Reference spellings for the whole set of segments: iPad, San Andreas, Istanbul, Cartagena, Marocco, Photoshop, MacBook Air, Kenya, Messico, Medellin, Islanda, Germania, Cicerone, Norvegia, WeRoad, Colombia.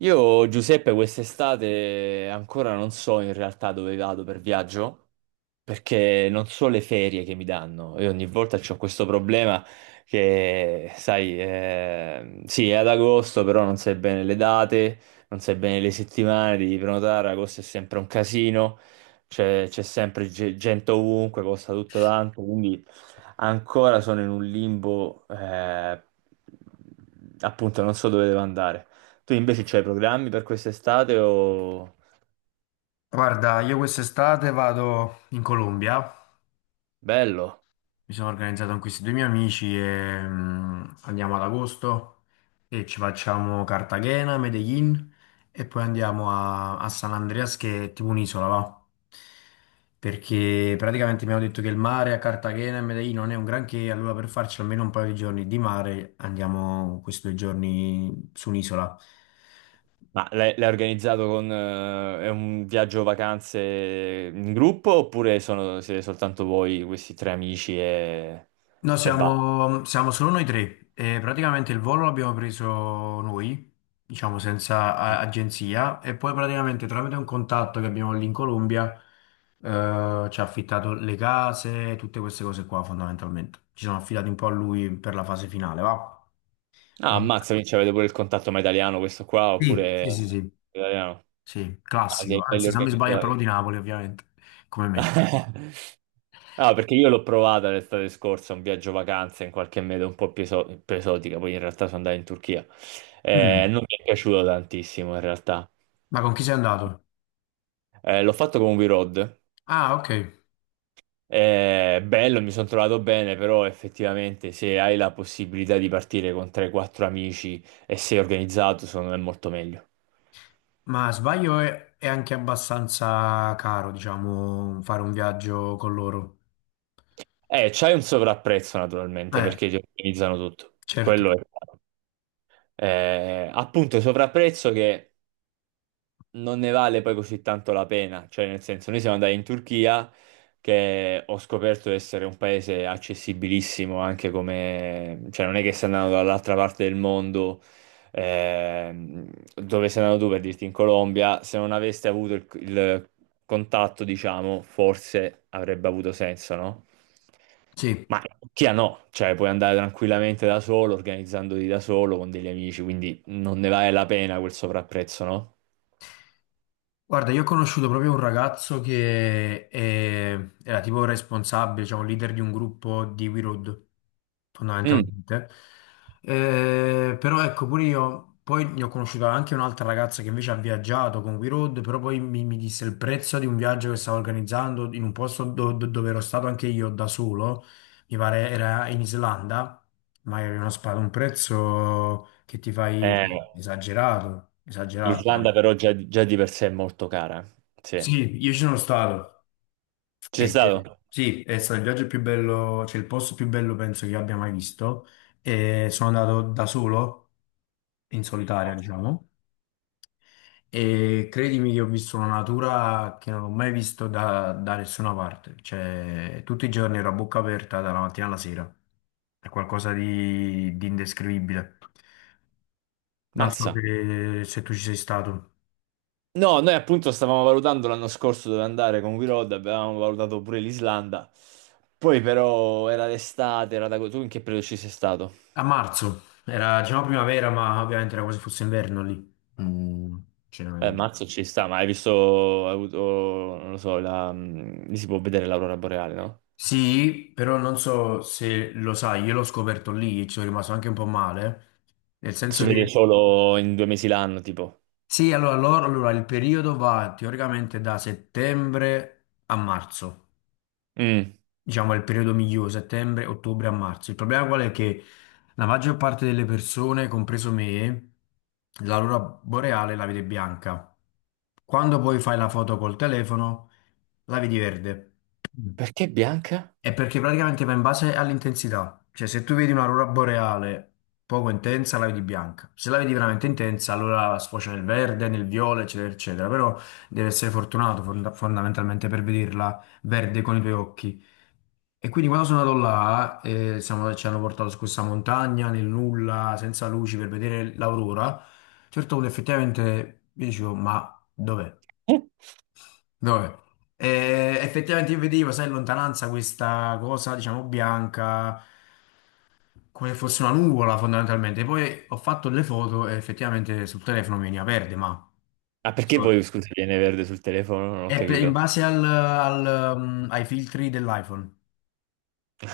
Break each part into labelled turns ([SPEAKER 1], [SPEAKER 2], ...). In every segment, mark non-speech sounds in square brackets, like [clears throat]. [SPEAKER 1] Io, Giuseppe, quest'estate ancora non so in realtà dove vado per viaggio, perché non so le ferie che mi danno e ogni volta c'ho questo problema che, sai, sì, è ad agosto, però non sai bene le date, non sai bene le settimane, devi prenotare, agosto è sempre un casino, c'è sempre gente ovunque, costa tutto tanto, quindi ancora sono in un limbo, appunto, non so dove devo andare. Tu invece c'hai programmi per quest'estate o...
[SPEAKER 2] Guarda, io quest'estate vado in Colombia,
[SPEAKER 1] Bello.
[SPEAKER 2] mi sono organizzato con questi due miei amici e andiamo ad agosto e ci facciamo Cartagena, Medellin e poi andiamo a San Andreas che è tipo un'isola, va? Perché praticamente abbiamo detto che il mare a Cartagena e Medellin non è un granché, allora per farci almeno un paio di giorni di mare andiamo questi due giorni su un'isola.
[SPEAKER 1] Ma l'hai organizzato con è un viaggio vacanze in gruppo oppure siete soltanto voi, questi tre amici e,
[SPEAKER 2] No,
[SPEAKER 1] e basta?
[SPEAKER 2] siamo, siamo solo noi tre e praticamente il volo l'abbiamo preso noi, diciamo senza agenzia, e poi praticamente tramite un contatto che abbiamo lì in Colombia ci ha affittato le case, tutte queste cose qua fondamentalmente. Ci siamo affidati un po' a lui per la fase finale, va?
[SPEAKER 1] Ah,
[SPEAKER 2] Ma-
[SPEAKER 1] ammazza, quindi avete pure il contatto, ma italiano questo qua
[SPEAKER 2] Sì,
[SPEAKER 1] oppure
[SPEAKER 2] sì, sì, sì,
[SPEAKER 1] italiano?
[SPEAKER 2] sì,
[SPEAKER 1] Ah,
[SPEAKER 2] classico,
[SPEAKER 1] siete belli
[SPEAKER 2] anzi se non mi sbaglio è
[SPEAKER 1] organizzati.
[SPEAKER 2] proprio di Napoli ovviamente, come me.
[SPEAKER 1] [laughs] No, perché io l'ho provata l'estate scorsa, un viaggio vacanze in qualche meta un po' più esotica, poi in realtà sono andato in Turchia.
[SPEAKER 2] Mm.
[SPEAKER 1] Non mi è piaciuto tantissimo in realtà.
[SPEAKER 2] Ma con chi sei andato?
[SPEAKER 1] L'ho fatto con WeRoad.
[SPEAKER 2] Ah, ok.
[SPEAKER 1] È bello, mi sono trovato bene, però effettivamente se hai la possibilità di partire con 3-4 amici e sei organizzato, secondo me è molto meglio.
[SPEAKER 2] Ma sbaglio è anche abbastanza caro, diciamo, fare un viaggio con loro.
[SPEAKER 1] C'hai un sovrapprezzo naturalmente
[SPEAKER 2] Eh,
[SPEAKER 1] perché ti organizzano tutto.
[SPEAKER 2] certo,
[SPEAKER 1] Quello è... Appunto, sovrapprezzo che non ne vale poi così tanto la pena, cioè nel senso noi siamo andati in Turchia che ho scoperto essere un paese accessibilissimo anche come, cioè non è che sei andato dall'altra parte del mondo, ehm, dove sei andato tu per dirti in Colombia, se non aveste avuto il contatto, diciamo, forse avrebbe avuto senso, no?
[SPEAKER 2] sì.
[SPEAKER 1] Ma in Turchia no, cioè puoi andare tranquillamente da solo, organizzandoti da solo con degli amici, quindi non ne vale la pena quel sovrapprezzo, no?
[SPEAKER 2] Guarda, io ho conosciuto proprio un ragazzo che era tipo responsabile, cioè un leader di un gruppo di WeRoad,
[SPEAKER 1] Mm.
[SPEAKER 2] fondamentalmente. Però ecco, pure io, poi ne ho conosciuto anche un'altra ragazza che invece ha viaggiato con WeRoad, però poi mi disse il prezzo di un viaggio che stavo organizzando in un posto dove ero stato anche io da solo, mi pare era in Islanda, ma era un prezzo che ti fai
[SPEAKER 1] Eh,
[SPEAKER 2] cioè, esagerato, esagerato.
[SPEAKER 1] l'Islanda però già, già di per sé è molto cara. Sì. Ci
[SPEAKER 2] Sì, io ci sono stato.
[SPEAKER 1] sei stato?
[SPEAKER 2] Sì, è stato il viaggio più bello, cioè il posto più bello penso che abbia mai visto. E sono andato da solo, in solitaria, diciamo. E credimi che ho visto una natura che non ho mai visto da nessuna parte. Cioè, tutti i giorni ero a bocca aperta dalla mattina alla sera. È qualcosa di indescrivibile. Non so
[SPEAKER 1] Mazza.
[SPEAKER 2] se tu ci sei stato.
[SPEAKER 1] No, noi appunto stavamo valutando l'anno scorso dove andare con We Road, avevamo valutato pure l'Islanda. Poi però era d'estate, era da... Tu in che periodo ci sei stato?
[SPEAKER 2] A marzo, era diciamo primavera, ma ovviamente era quasi fosse inverno lì. Mm, cioè.
[SPEAKER 1] Mazzo ci sta, ma hai visto, hai avuto, non lo so, la... Lì si può vedere l'aurora boreale, no?
[SPEAKER 2] Sì, però non so se lo sai, io l'ho scoperto lì e ci sono rimasto anche un po' male, nel
[SPEAKER 1] Si
[SPEAKER 2] senso
[SPEAKER 1] vede
[SPEAKER 2] che...
[SPEAKER 1] solo in 2 mesi l'anno, tipo.
[SPEAKER 2] Sì, allora, allora, il periodo va teoricamente da settembre a marzo,
[SPEAKER 1] Mm.
[SPEAKER 2] diciamo è il periodo migliore, settembre, ottobre a marzo. Il problema qual è che la maggior parte delle persone, compreso me, l'aurora boreale la vede bianca. Quando poi fai la foto col telefono, la vedi verde. Mm.
[SPEAKER 1] Perché bianca?
[SPEAKER 2] È perché praticamente va in base all'intensità. Cioè, se tu vedi un'aurora boreale poco intensa, la vedi bianca. Se la vedi veramente intensa, allora sfocia nel verde, nel viola, eccetera, eccetera. Però devi essere fortunato fondamentalmente per vederla verde con i tuoi occhi. E quindi quando sono andato là, ci hanno portato su questa montagna, nel nulla, senza luci, per vedere l'aurora. A un certo punto effettivamente io dicevo, ma dov'è?
[SPEAKER 1] Eh?
[SPEAKER 2] Dove? Effettivamente io vedevo, sai, in lontananza questa cosa, diciamo, bianca, come fosse una nuvola fondamentalmente. Poi ho fatto le foto e effettivamente sul telefono veniva verde, ma
[SPEAKER 1] Ah, perché
[SPEAKER 2] insomma,
[SPEAKER 1] poi, scusa, viene verde sul telefono? Non ho
[SPEAKER 2] è in
[SPEAKER 1] capito.
[SPEAKER 2] base al, ai filtri dell'iPhone.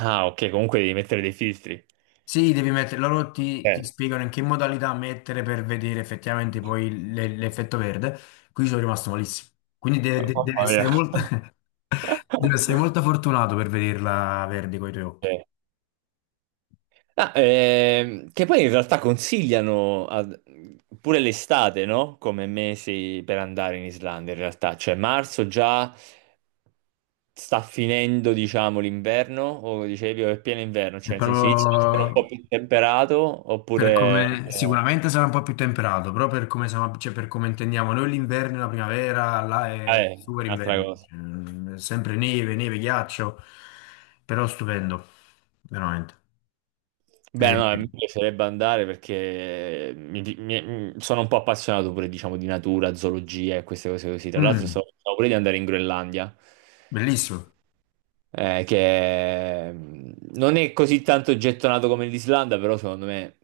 [SPEAKER 1] Ah, ok, comunque devi mettere dei filtri.
[SPEAKER 2] Sì, devi mettere, loro ti
[SPEAKER 1] Eh,
[SPEAKER 2] spiegano in che modalità mettere per vedere effettivamente poi l'effetto verde. Qui sono rimasto malissimo. Quindi deve
[SPEAKER 1] mamma mia.
[SPEAKER 2] essere molto, [laughs] deve essere
[SPEAKER 1] [laughs]
[SPEAKER 2] molto fortunato per vederla verde con i tuoi occhi.
[SPEAKER 1] Eh. Ah, che poi in realtà consigliano pure l'estate, no? Come mesi per andare in Islanda, in realtà. Cioè, marzo già sta finendo, diciamo, l'inverno, o dicevi, o è pieno inverno,
[SPEAKER 2] È
[SPEAKER 1] cioè nel senso inizia a essere un
[SPEAKER 2] proprio
[SPEAKER 1] po' più temperato,
[SPEAKER 2] per come
[SPEAKER 1] oppure no.
[SPEAKER 2] sicuramente sarà un po' più temperato, però per come, cioè, per come intendiamo noi l'inverno e la primavera, là è super
[SPEAKER 1] Un'altra
[SPEAKER 2] inverno.
[SPEAKER 1] cosa.
[SPEAKER 2] Cioè, è sempre neve, neve, ghiaccio, però stupendo, veramente.
[SPEAKER 1] Beh, no, mi
[SPEAKER 2] E-
[SPEAKER 1] piacerebbe andare perché sono un po' appassionato pure, diciamo, di natura, zoologia e queste cose così. Tra l'altro,
[SPEAKER 2] mm,
[SPEAKER 1] stavo pure di andare in Groenlandia,
[SPEAKER 2] bellissimo.
[SPEAKER 1] che non è così tanto gettonato come l'Islanda, però secondo me,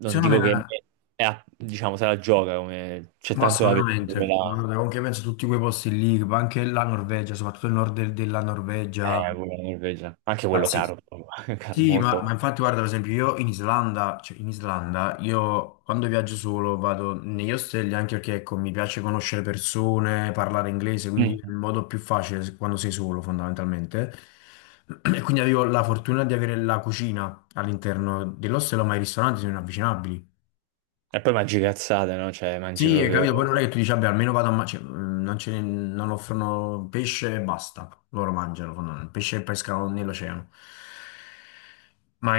[SPEAKER 1] non
[SPEAKER 2] Secondo me, è
[SPEAKER 1] dico che diciamo, se la gioca, come c'è
[SPEAKER 2] ma
[SPEAKER 1] tanto da vedere.
[SPEAKER 2] assolutamente, guarda, anche penso a tutti quei posti lì, ma anche la Norvegia, soprattutto il nord della Norvegia,
[SPEAKER 1] Pure la Norvegia. Anche quello
[SPEAKER 2] pazzesco.
[SPEAKER 1] caro, proprio, [laughs] caro
[SPEAKER 2] Sì, ma
[SPEAKER 1] molto.
[SPEAKER 2] infatti guarda, per esempio io in Islanda, cioè in Islanda, io quando viaggio solo vado negli ostelli anche perché ecco, mi piace conoscere persone, parlare inglese, quindi è
[SPEAKER 1] Mm.
[SPEAKER 2] il modo più facile quando sei solo fondamentalmente. [clears throat] E quindi avevo la fortuna di avere la cucina all'interno dell'ostello, ma i ristoranti sono inavvicinabili.
[SPEAKER 1] E poi mangi cazzate, no? Cioè, mangi
[SPEAKER 2] Sì, hai
[SPEAKER 1] proprio.
[SPEAKER 2] capito, poi non è che tu dici, vabbè, almeno vado a mangiare, non, non offrono pesce e basta, loro mangiano, fondamentalmente, pesce e pescano nell'oceano, ma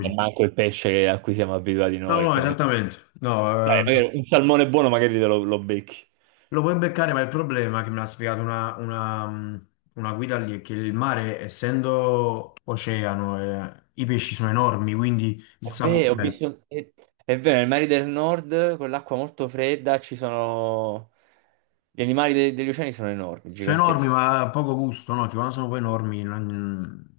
[SPEAKER 1] E manco il pesce a cui siamo abituati
[SPEAKER 2] No,
[SPEAKER 1] noi.
[SPEAKER 2] no,
[SPEAKER 1] Che ne-
[SPEAKER 2] esattamente. No,
[SPEAKER 1] Dai, magari un salmone buono magari te lo, lo becchi.
[SPEAKER 2] lo puoi beccare, ma il problema che me l'ha spiegato una guida lì è che il mare, essendo oceano, i pesci sono enormi, quindi il
[SPEAKER 1] È vero,
[SPEAKER 2] sapore
[SPEAKER 1] è vero, nei mari del nord, con l'acqua molto fredda, ci sono... Gli animali degli oceani sono enormi,
[SPEAKER 2] sono enormi,
[SPEAKER 1] giganteschi.
[SPEAKER 2] ma poco gusto, no? Che quando sono poi enormi. Mm.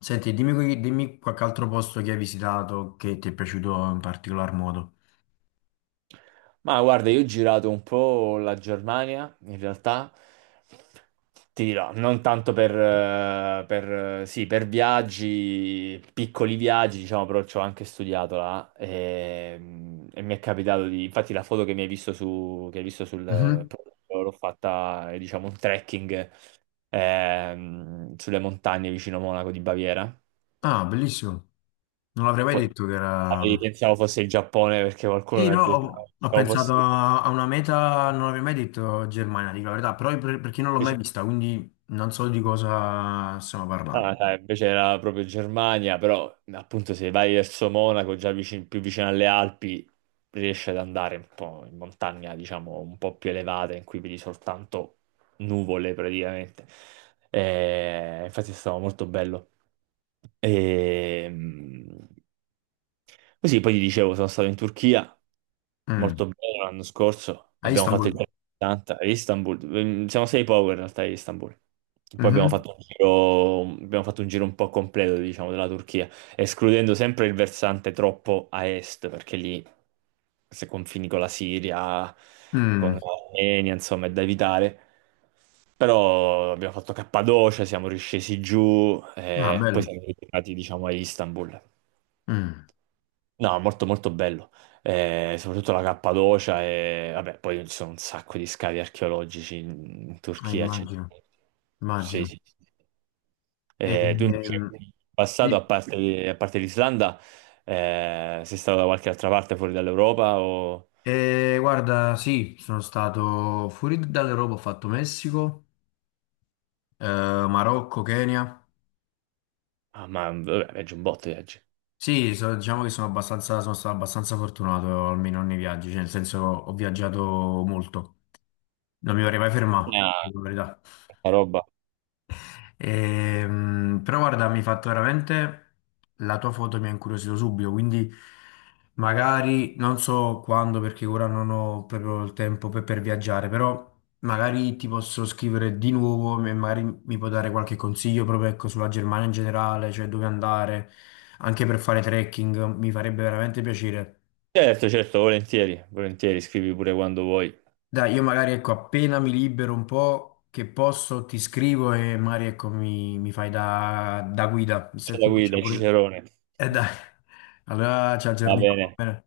[SPEAKER 2] Senti, dimmi, dimmi qualche altro posto che hai visitato che ti è piaciuto in particolar modo.
[SPEAKER 1] Ma guarda, io ho girato un po' la Germania, in realtà, ti dirò, non tanto per, sì, per viaggi, piccoli viaggi, diciamo, però ci ho anche studiato là e mi è capitato di, infatti la foto che hai visto sul
[SPEAKER 2] Mhm.
[SPEAKER 1] profilo, l'ho fatta, diciamo, un trekking sulle montagne vicino Monaco di Baviera.
[SPEAKER 2] Ah, bellissimo. Non l'avrei mai
[SPEAKER 1] Po-
[SPEAKER 2] detto che era.
[SPEAKER 1] Pensavo fosse il Giappone perché qualcuno
[SPEAKER 2] Sì,
[SPEAKER 1] mi ha
[SPEAKER 2] no,
[SPEAKER 1] detto,
[SPEAKER 2] ho
[SPEAKER 1] pensavo
[SPEAKER 2] pensato
[SPEAKER 1] fosse...
[SPEAKER 2] a una meta, non avrei mai detto Germania, dico la verità, però perché non l'ho mai vista, quindi non so di cosa stiamo parlando.
[SPEAKER 1] Ah, dai, invece era proprio Germania, però appunto se vai verso Monaco, già più vicino alle Alpi, riesci ad andare un po' in montagna, diciamo, un po' più elevata, in cui vedi soltanto nuvole praticamente. Infatti è stato molto bello. E, così poi ti dicevo, sono stato in Turchia.
[SPEAKER 2] Mm.
[SPEAKER 1] Molto bene l'anno scorso,
[SPEAKER 2] A
[SPEAKER 1] abbiamo fatto il
[SPEAKER 2] Istanbul?
[SPEAKER 1] giro di 80 a Istanbul. Siamo sei power in realtà a Istanbul. Poi abbiamo
[SPEAKER 2] Mhm.
[SPEAKER 1] fatto un giro, abbiamo fatto un giro un po' completo, diciamo, della Turchia, escludendo sempre il versante troppo a est, perché lì se confini con la Siria, con
[SPEAKER 2] Mm.
[SPEAKER 1] l'Armenia, insomma, è da evitare. Però abbiamo fatto Cappadocia, siamo riscesi giù
[SPEAKER 2] Ah,
[SPEAKER 1] e poi
[SPEAKER 2] bello.
[SPEAKER 1] siamo ritornati, diciamo, a Istanbul.
[SPEAKER 2] Mm.
[SPEAKER 1] No, molto molto bello. Soprattutto la Cappadocia e vabbè, poi ci sono un sacco di scavi archeologici in, in
[SPEAKER 2] Ah,
[SPEAKER 1] Turchia, c'è-
[SPEAKER 2] immagino,
[SPEAKER 1] Sì,
[SPEAKER 2] immagino.
[SPEAKER 1] sì, sì.
[SPEAKER 2] E,
[SPEAKER 1] Tu invece,
[SPEAKER 2] ehm,
[SPEAKER 1] in passato,
[SPEAKER 2] di-
[SPEAKER 1] a parte l'Islanda, sei stato da qualche altra parte fuori dall'Europa o...
[SPEAKER 2] guarda, sì, sono stato fuori dall'Europa, ho fatto Messico, eh, Marocco, Kenya.
[SPEAKER 1] Ah, ma vabbè, viaggi un botto, viaggi.
[SPEAKER 2] Sì, diciamo che sono abbastanza, sono stato abbastanza fortunato almeno nei viaggi, cioè nel senso ho viaggiato molto. Non mi vorrei mai fermato,
[SPEAKER 1] Ah,
[SPEAKER 2] dico la verità.
[SPEAKER 1] tanta roba.
[SPEAKER 2] Però guarda, mi hai fatto veramente... La tua foto mi ha incuriosito subito, quindi magari non so quando, perché ora non ho proprio il tempo per viaggiare, però magari ti posso scrivere di nuovo e magari mi puoi dare qualche consiglio proprio ecco, sulla Germania in generale, cioè dove andare, anche per fare trekking, mi farebbe veramente piacere.
[SPEAKER 1] Certo, certo, volentieri, volentieri, scrivi pure quando vuoi.
[SPEAKER 2] Dai, io magari ecco, appena mi libero un po', che posso, ti scrivo e magari ecco, mi fai da guida. Visto che
[SPEAKER 1] C'è la
[SPEAKER 2] comunque c'è
[SPEAKER 1] guida,
[SPEAKER 2] pure...
[SPEAKER 1] Cicerone.
[SPEAKER 2] Dai,
[SPEAKER 1] [laughs]
[SPEAKER 2] allora ci
[SPEAKER 1] Va
[SPEAKER 2] aggiorniamo.
[SPEAKER 1] bene.
[SPEAKER 2] Va bene?